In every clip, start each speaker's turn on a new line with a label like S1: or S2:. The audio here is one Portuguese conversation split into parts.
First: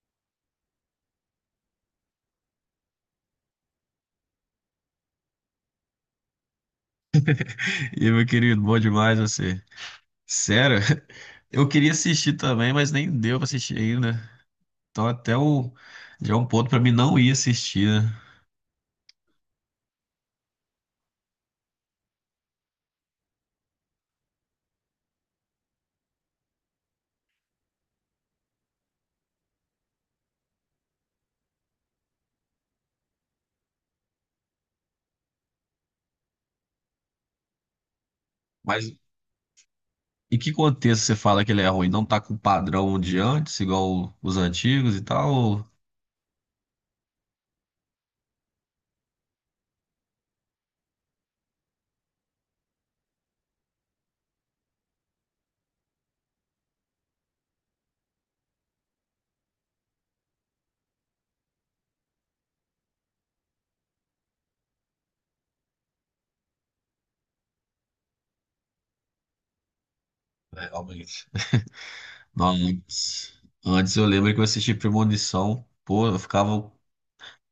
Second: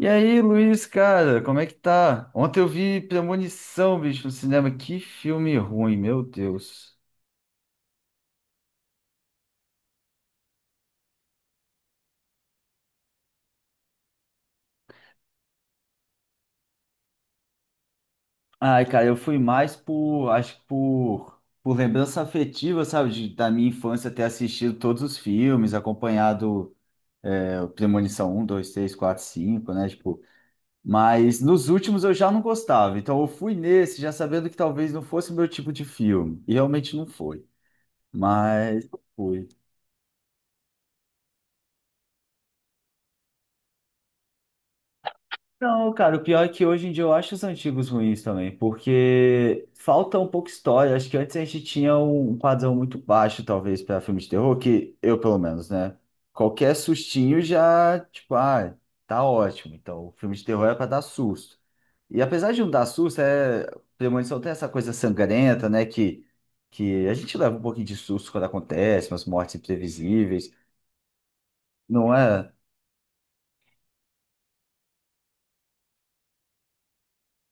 S1: E aí, Luiz, cara, como é que tá? Ontem eu vi Premonição, bicho, no cinema. Que filme ruim, meu Deus.
S2: E aí, meu querido, bom demais você. Sério, eu queria assistir também, mas nem deu pra assistir ainda. Então até o já é um ponto pra mim não ir assistir, né?
S1: Ai, cara, eu fui mais por, acho que por lembrança afetiva, sabe, da minha infância ter assistido todos os filmes, acompanhado o Premonição 1, 2, 3, 4, 5, né, tipo, mas nos últimos eu já não gostava, então eu fui nesse já sabendo que talvez não fosse o meu tipo de filme, e realmente não foi, mas
S2: Mas
S1: fui.
S2: em que contexto você fala que ele é ruim? Não tá com o padrão de antes, igual os antigos e tal? Ou-
S1: Não, cara, o pior é que hoje em dia eu acho os antigos ruins também, porque falta um pouco história. Acho que antes a gente tinha um padrão muito baixo, talvez, para filme de terror, que eu, pelo menos, né? Qualquer sustinho já, tipo, ah, tá ótimo. Então, o filme de terror é para dar susto. E apesar de não dar susto. Premonição tem essa coisa sangrenta, né? Que a gente leva um pouquinho de susto quando acontece, umas mortes imprevisíveis,
S2: é, realmente.
S1: não
S2: Não,
S1: é?
S2: antes, antes eu lembro que eu assisti Premonição, pô, eu ficava,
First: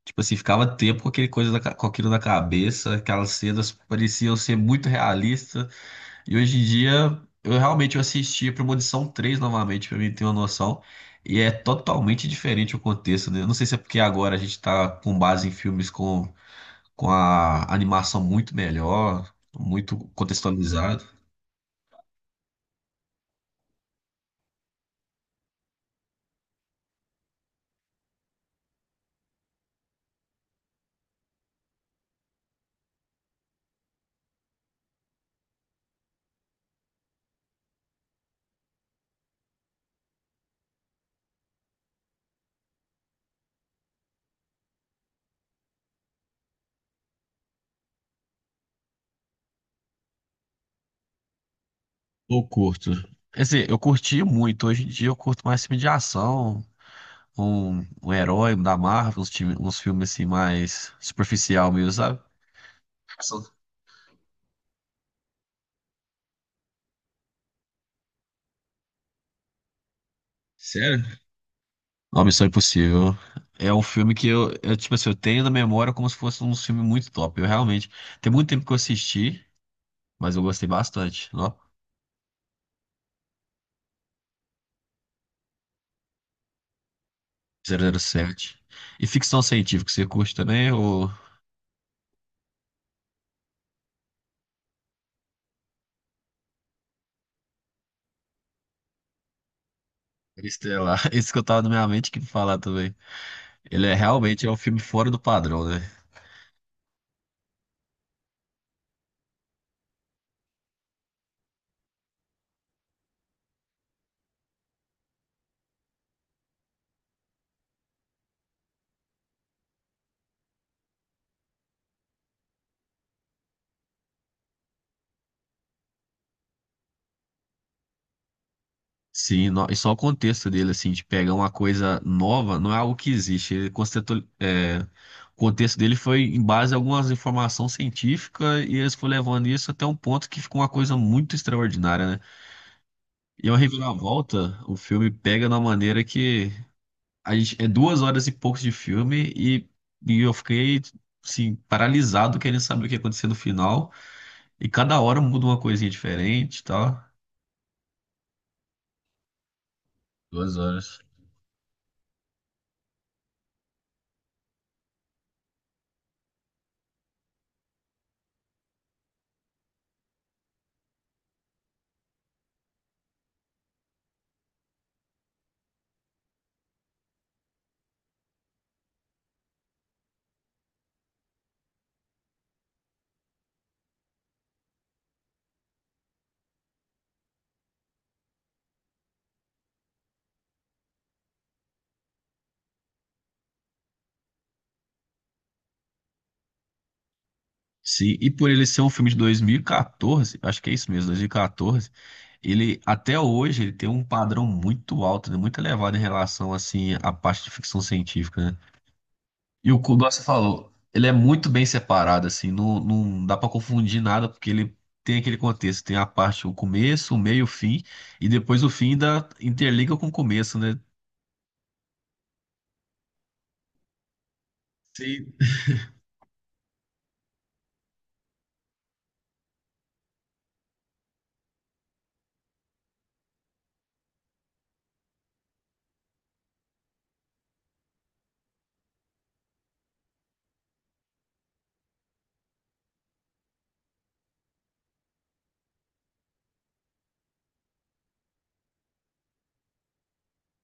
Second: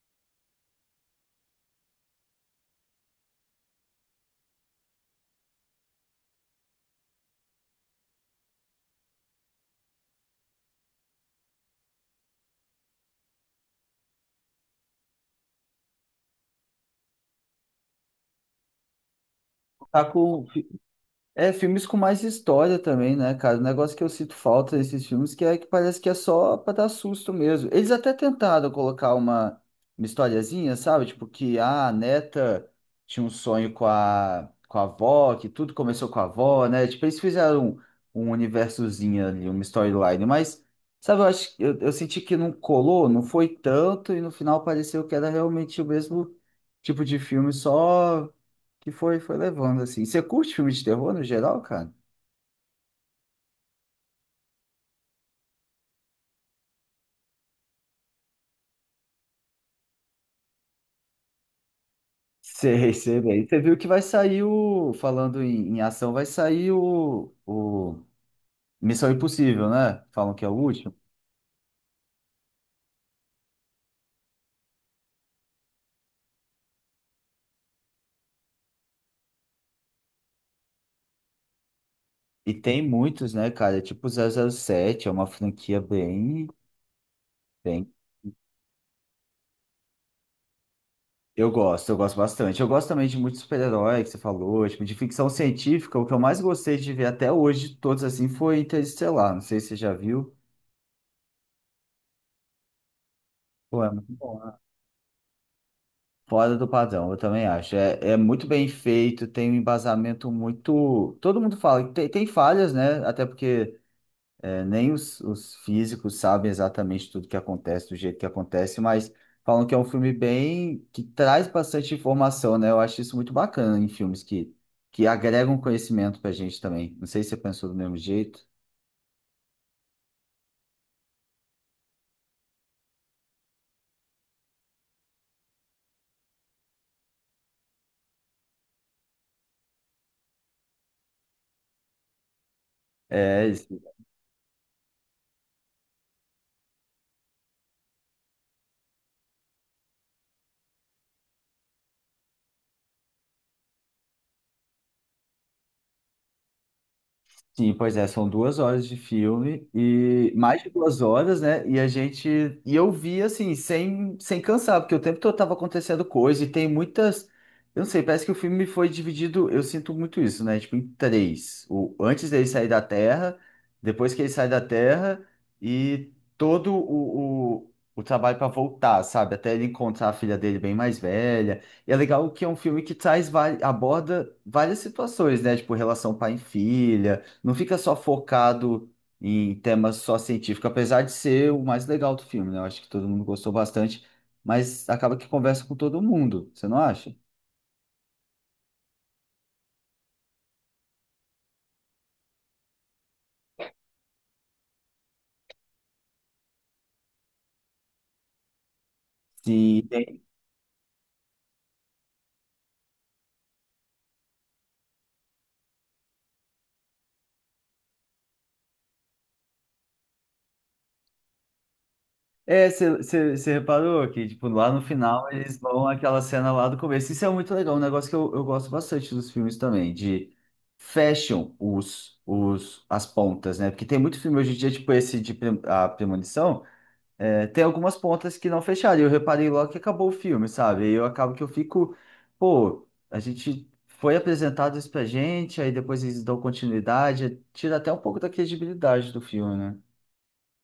S2: tipo assim, ficava tempo com aquele coisa da ca- com aquilo na cabeça, aquelas cenas pareciam ser muito realistas. E hoje em dia, eu realmente eu assisti a Premonição três novamente, pra mim ter uma noção. E é totalmente diferente o contexto, né? Eu não sei se é porque agora a gente tá com base em filmes com a animação muito melhor, muito
S1: Tá com
S2: contextualizado.
S1: É, filmes com mais história também, né, cara? O negócio que eu sinto falta desses filmes que é que parece que é só pra dar susto mesmo. Eles até tentaram colocar uma historiazinha, sabe? Tipo que ah, a neta tinha um sonho com a, avó, que tudo começou com a avó, né? Tipo, eles fizeram um universozinho ali, uma storyline, mas, sabe, eu acho, eu senti que não colou, não foi tanto, e no final pareceu que era realmente o mesmo tipo de filme, só que foi, foi levando, assim. Você curte filme de terror no geral, cara?
S2: Eu curto. Quer dizer, eu curti muito. Hoje em dia eu curto mais filme de ação, um herói da Marvel, uns, time- uns filmes assim mais superficial mesmo, sabe?
S1: Sei, sei
S2: Ação.
S1: bem. Você viu que vai sair o. Falando em ação, vai sair o Missão Impossível, né? Falam que é o último.
S2: Sério? Uma Missão Impossível. É um filme que eu, tipo assim, eu tenho na memória como se fosse um filme muito top. Eu realmente. Tem muito tempo que eu assisti, mas eu gostei bastante. Ó,
S1: E tem muitos, né, cara? É tipo zero zero sete é uma franquia bem,
S2: zero
S1: bem.
S2: zero sete. E ficção científica, você curte também? Ou.
S1: Eu gosto bastante. Eu gosto também de muitos super-heróis que você falou, tipo, de ficção científica. O que eu mais gostei de ver até hoje, de todos assim, foi Interestelar. Não sei se você já viu.
S2: Interestelar? Esse que eu tava na minha mente que falar também.
S1: Pô,
S2: Ele
S1: é
S2: é
S1: muito bom.
S2: realmente é um filme fora do padrão, né?
S1: Fora do padrão, eu também acho. É, é muito bem feito, tem um embasamento muito. Todo mundo fala, que tem falhas, né? Até porque nem os físicos sabem exatamente tudo que acontece, do jeito que acontece, mas falam que é um filme bem que traz bastante informação, né? Eu acho isso muito bacana em filmes que agregam conhecimento pra gente também. Não sei se você pensou do mesmo jeito.
S2: Sim, no- e só o contexto dele, assim, de pegar uma coisa nova, não é algo que existe. Ele constitu- é, o contexto dele foi em base a algumas informações científicas e eles foram levando isso até um ponto que ficou uma coisa muito extraordinária, né?
S1: É,
S2: E é uma reviravolta, o filme pega de uma maneira que a gente, é duas horas e poucos de filme e eu fiquei, assim, paralisado querendo saber o que ia acontecer no final. E cada hora muda uma coisinha diferente e tal.
S1: sim, pois é, são duas horas de filme e
S2: Duas
S1: mais de duas
S2: horas.
S1: horas, né? E a gente e eu vi assim sem cansar, porque o tempo todo tava acontecendo coisa e tem muitas, eu não sei, parece que o filme foi dividido, eu sinto muito isso, né? Tipo em três, o antes dele sair da Terra, depois que ele sai da Terra e todo o trabalho para voltar, sabe? Até ele encontrar a filha dele bem mais velha. E é legal que é um filme que traz aborda várias situações, né? Tipo relação pai e filha não fica só focado em temas só científicos, apesar de ser o mais legal do filme, né? Eu acho que todo mundo gostou bastante, mas acaba que conversa com todo mundo, você não acha?
S2: Sim, e por ele ser um filme de 2014, acho que é isso mesmo, 2014, ele até hoje ele tem um padrão muito alto, né, muito elevado em relação assim à parte de ficção científica, né? E o
S1: Sim.
S2: que você falou, ele é muito bem separado assim, não, não dá para confundir nada porque ele tem aquele contexto, tem a parte o começo, o meio, o fim e depois o fim ainda interliga com o começo, né?
S1: É, você reparou que, tipo, lá no final
S2: Sim.
S1: eles vão àquela cena lá do começo. Isso é muito legal, um negócio que eu gosto bastante dos filmes também, de fecham as pontas, né? Porque tem muito filme hoje em dia, tipo esse de a premonição, é, tem algumas pontas que não fecharam. E eu reparei logo que acabou o filme, sabe? E eu acabo que eu fico, pô, a gente foi apresentado isso pra gente, aí depois eles dão continuidade, tira até um pouco da credibilidade do filme, né?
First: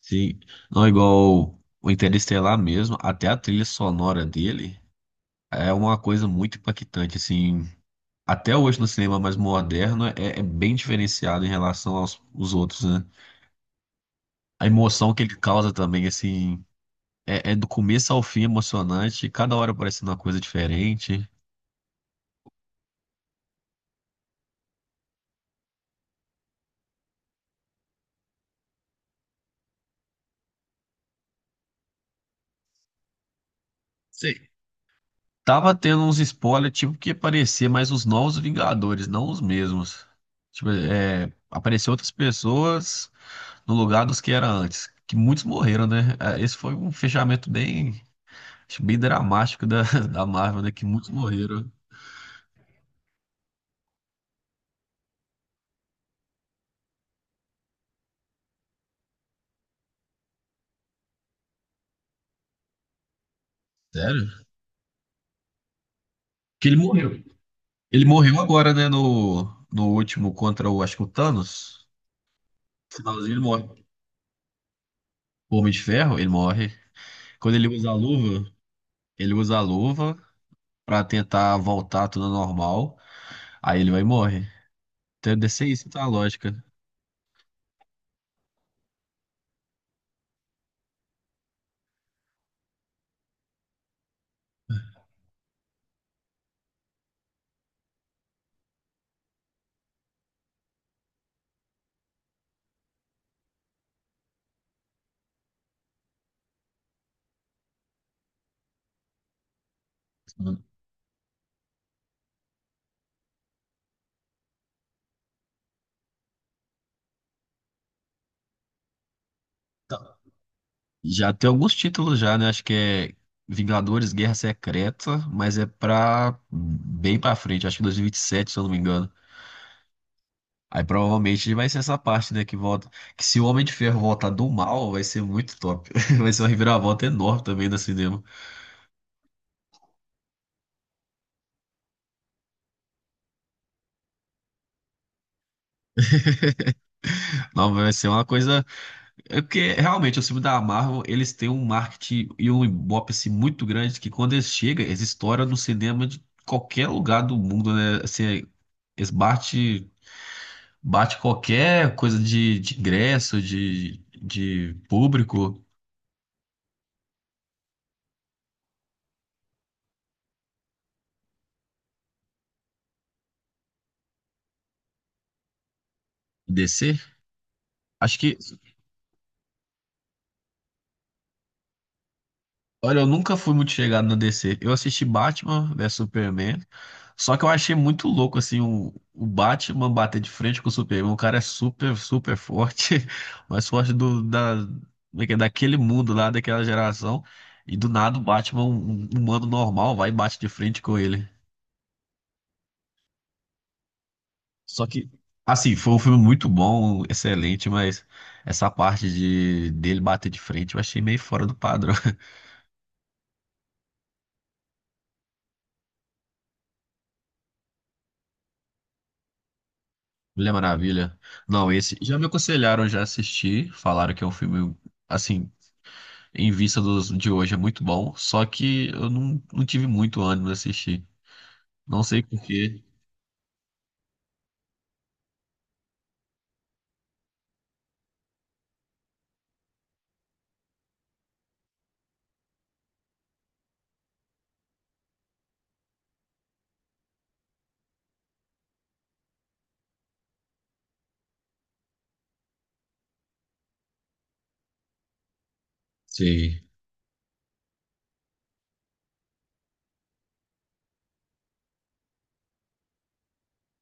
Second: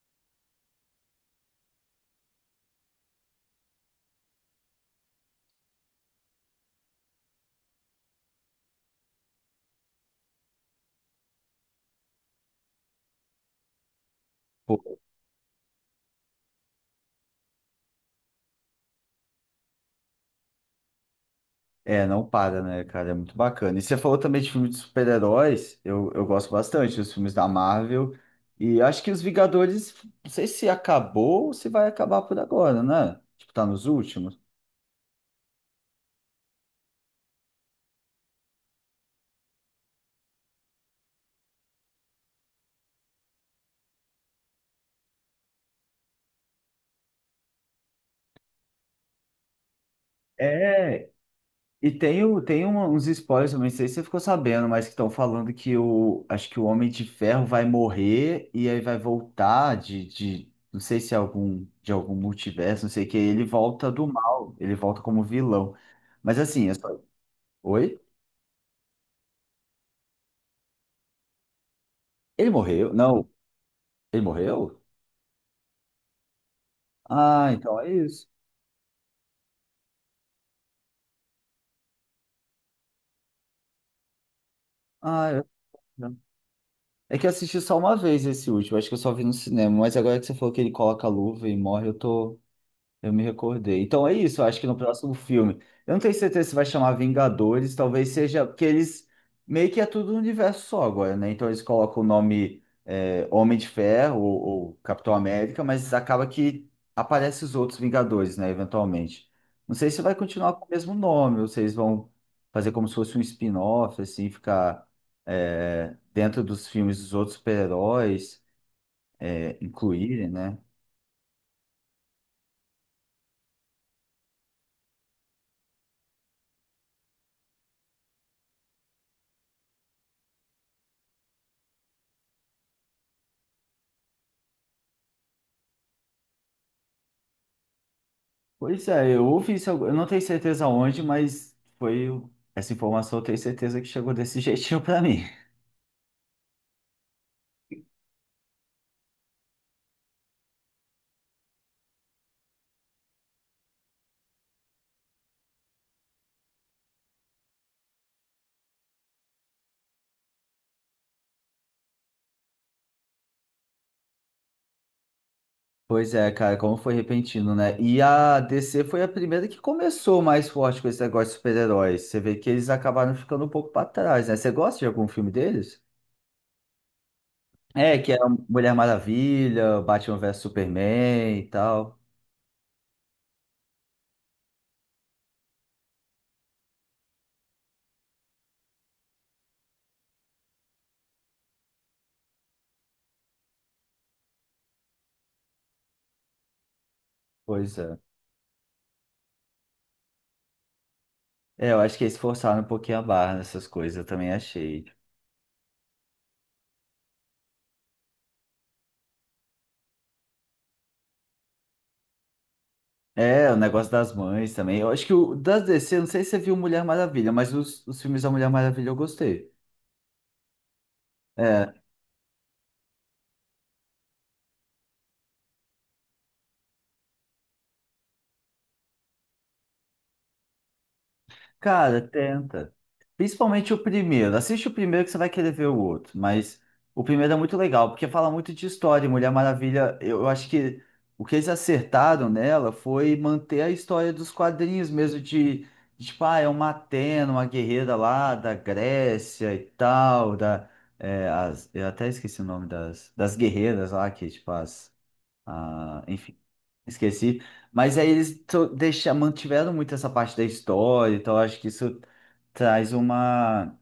S2: Sim, não é igual o Interestelar mesmo, até a trilha sonora dele é uma coisa muito impactante, assim. Até hoje no cinema mais moderno é, é bem diferenciado em relação aos os outros, né? A
S1: Pô,
S2: emoção que ele causa também, assim, é, é do começo ao fim emocionante, cada hora parecendo uma coisa diferente.
S1: é, não para, né, cara? É muito bacana. E você falou também de filme de super-heróis, eu gosto bastante dos filmes da Marvel. E acho que os Vingadores, não sei se acabou ou se vai acabar por agora, né? Tipo, tá nos últimos.
S2: Sei. Tava tendo uns spoilers, tipo, que aparecer mais os novos Vingadores, não os mesmos. Tipo, é, apareceu outras pessoas no lugar dos que era antes, que muitos morreram, né? É, esse foi um fechamento bem, acho, bem dramático da, da Marvel, né? Que muitos
S1: É.
S2: morreram.
S1: E tem uns spoilers, eu não sei se você ficou sabendo, mas que estão falando que o Homem de Ferro vai morrer e aí vai voltar de não sei se é algum, de algum multiverso, não sei o que, ele volta do
S2: Sério?
S1: mal, ele volta como vilão. Mas
S2: Que
S1: assim, é
S2: ele
S1: só.
S2: morreu.
S1: Oi?
S2: Ele morreu agora, né? No, no último contra o, acho que o Thanos.
S1: Ele morreu?
S2: No
S1: Não,
S2: finalzinho ele morre.
S1: ele morreu?
S2: O Homem de Ferro, ele morre.
S1: Ah,
S2: Quando ele
S1: então
S2: usa
S1: é
S2: a
S1: isso.
S2: luva, ele usa a luva pra tentar voltar tudo ao normal. Aí ele vai e morre.
S1: Ah,
S2: Então deve ser isso, tá a
S1: não.
S2: lógica.
S1: É que eu assisti só uma vez esse último, acho que eu só vi no cinema, mas agora que você falou que ele coloca a luva e morre. Eu me recordei. Então é isso, eu acho que no próximo filme. Eu não tenho certeza se vai chamar Vingadores, talvez seja, porque eles meio que é tudo um universo só agora, né? Então eles colocam o nome Homem de Ferro ou, Capitão América, mas acaba que aparece os outros Vingadores, né? Eventualmente. Não sei se vai continuar com o mesmo nome, ou se eles vão fazer como se fosse um spin-off, assim, ficar dentro dos filmes dos outros super-heróis,
S2: Tá.
S1: incluírem, né?
S2: Já tem alguns títulos já, né? Acho que é Vingadores Guerra Secreta, mas é pra bem pra frente. Acho que 2027, se eu não me engano. Aí provavelmente vai ser essa parte, né, que volta. Que se o Homem de Ferro voltar do mal, vai ser muito top. Vai ser uma reviravolta enorme também no cinema.
S1: Pois é, eu ouvi isso, eu não tenho certeza onde, mas foi essa informação, eu tenho certeza que chegou desse jeitinho pra mim.
S2: Não, vai ser uma coisa. É porque realmente, os filmes da Marvel, eles têm um marketing e um ibope assim, muito grande que quando eles chegam, eles estouram no cinema de qualquer lugar do mundo, né? Assim, eles bate, bate qualquer coisa de ingresso, de público,
S1: Pois é, cara, como foi repentino, né? E a DC foi a primeira que começou mais forte com esse negócio de super-heróis. Você vê que eles acabaram ficando um pouco pra trás, né? Você gosta de algum filme deles?
S2: DC.
S1: É, que
S2: Acho
S1: era
S2: que
S1: Mulher Maravilha, Batman vs Superman e tal.
S2: olha, eu nunca fui muito chegado na DC. Eu assisti Batman vs Superman, só que eu achei muito louco, assim, o Batman bater de frente com o Superman. O cara é super, super forte, mais forte do, da, como é que é? Daquele mundo lá, daquela geração. E
S1: Pois
S2: do
S1: é.
S2: nada o Batman, um humano normal, vai e bate de frente com ele.
S1: É, eu acho que eles forçaram um pouquinho a barra nessas coisas, eu também achei.
S2: Só que, assim, foi um filme muito bom, excelente, mas essa parte de dele bater de frente eu achei meio fora do padrão.
S1: É, o negócio das mães também. Eu acho que o das DC, eu não sei se você viu Mulher Maravilha, mas os filmes da Mulher Maravilha eu gostei.
S2: Mulher Maravilha.
S1: É,
S2: Não, esse já me aconselharam, já assisti, falaram que é um filme assim, em vista dos de hoje é muito bom, só que eu não, não tive muito ânimo de assistir.
S1: cara,
S2: Não sei por
S1: tenta.
S2: quê.
S1: Principalmente o primeiro. Assiste o primeiro que você vai querer ver o outro. Mas o primeiro é muito legal, porque fala muito de história. E Mulher Maravilha, eu acho que o que eles acertaram nela foi manter a história dos quadrinhos mesmo, de, tipo, ah, é uma Atena, uma guerreira lá da Grécia e tal, eu até esqueci o nome das guerreiras lá, que, tipo, enfim.
S2: Sim.
S1: Esqueci. Mas aí eles deixa, mantiveram muito essa parte da história, então eu acho que isso traz uma,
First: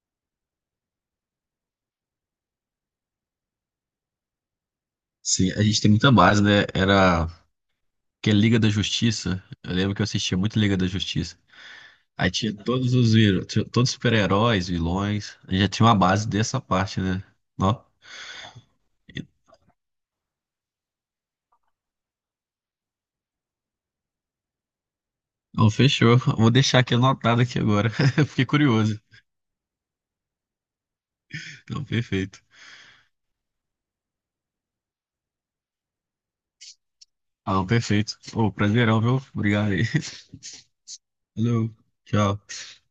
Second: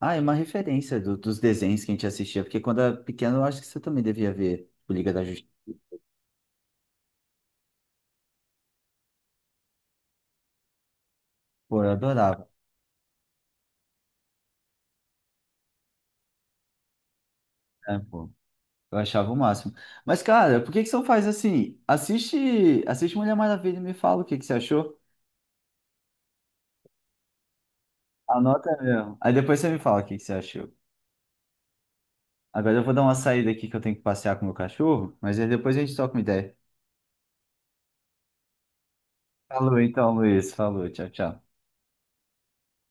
S1: ah, é uma referência dos desenhos que a gente assistia, porque quando era pequeno eu acho que você também devia ver o Liga da Justiça.
S2: Sim, a gente tem muita base, né? Era que é Liga da Justiça. Eu lembro que eu assistia muito Liga da Justiça.
S1: Pô, eu
S2: Aí
S1: adorava,
S2: tinha todos os vilões, todos os super-heróis, vilões. A gente já tinha uma base dessa parte, né? Ó,
S1: né, pô? Eu achava o máximo. Mas, cara, por que que você não faz assim? Assiste Mulher Maravilha e me fala o que que você achou.
S2: então fechou. Vou deixar aqui anotado aqui agora. Fiquei
S1: Anota
S2: curioso.
S1: mesmo. Aí depois você me fala o que que você achou.
S2: Então, perfeito.
S1: Agora eu vou dar uma saída aqui que eu tenho que passear com o meu cachorro, mas aí depois a gente toca uma ideia.
S2: Ah, perfeito. Ô, prazerão, viu? Obrigado
S1: Falou
S2: aí.
S1: então, Luiz. Falou, tchau, tchau.
S2: Valeu. Tchau.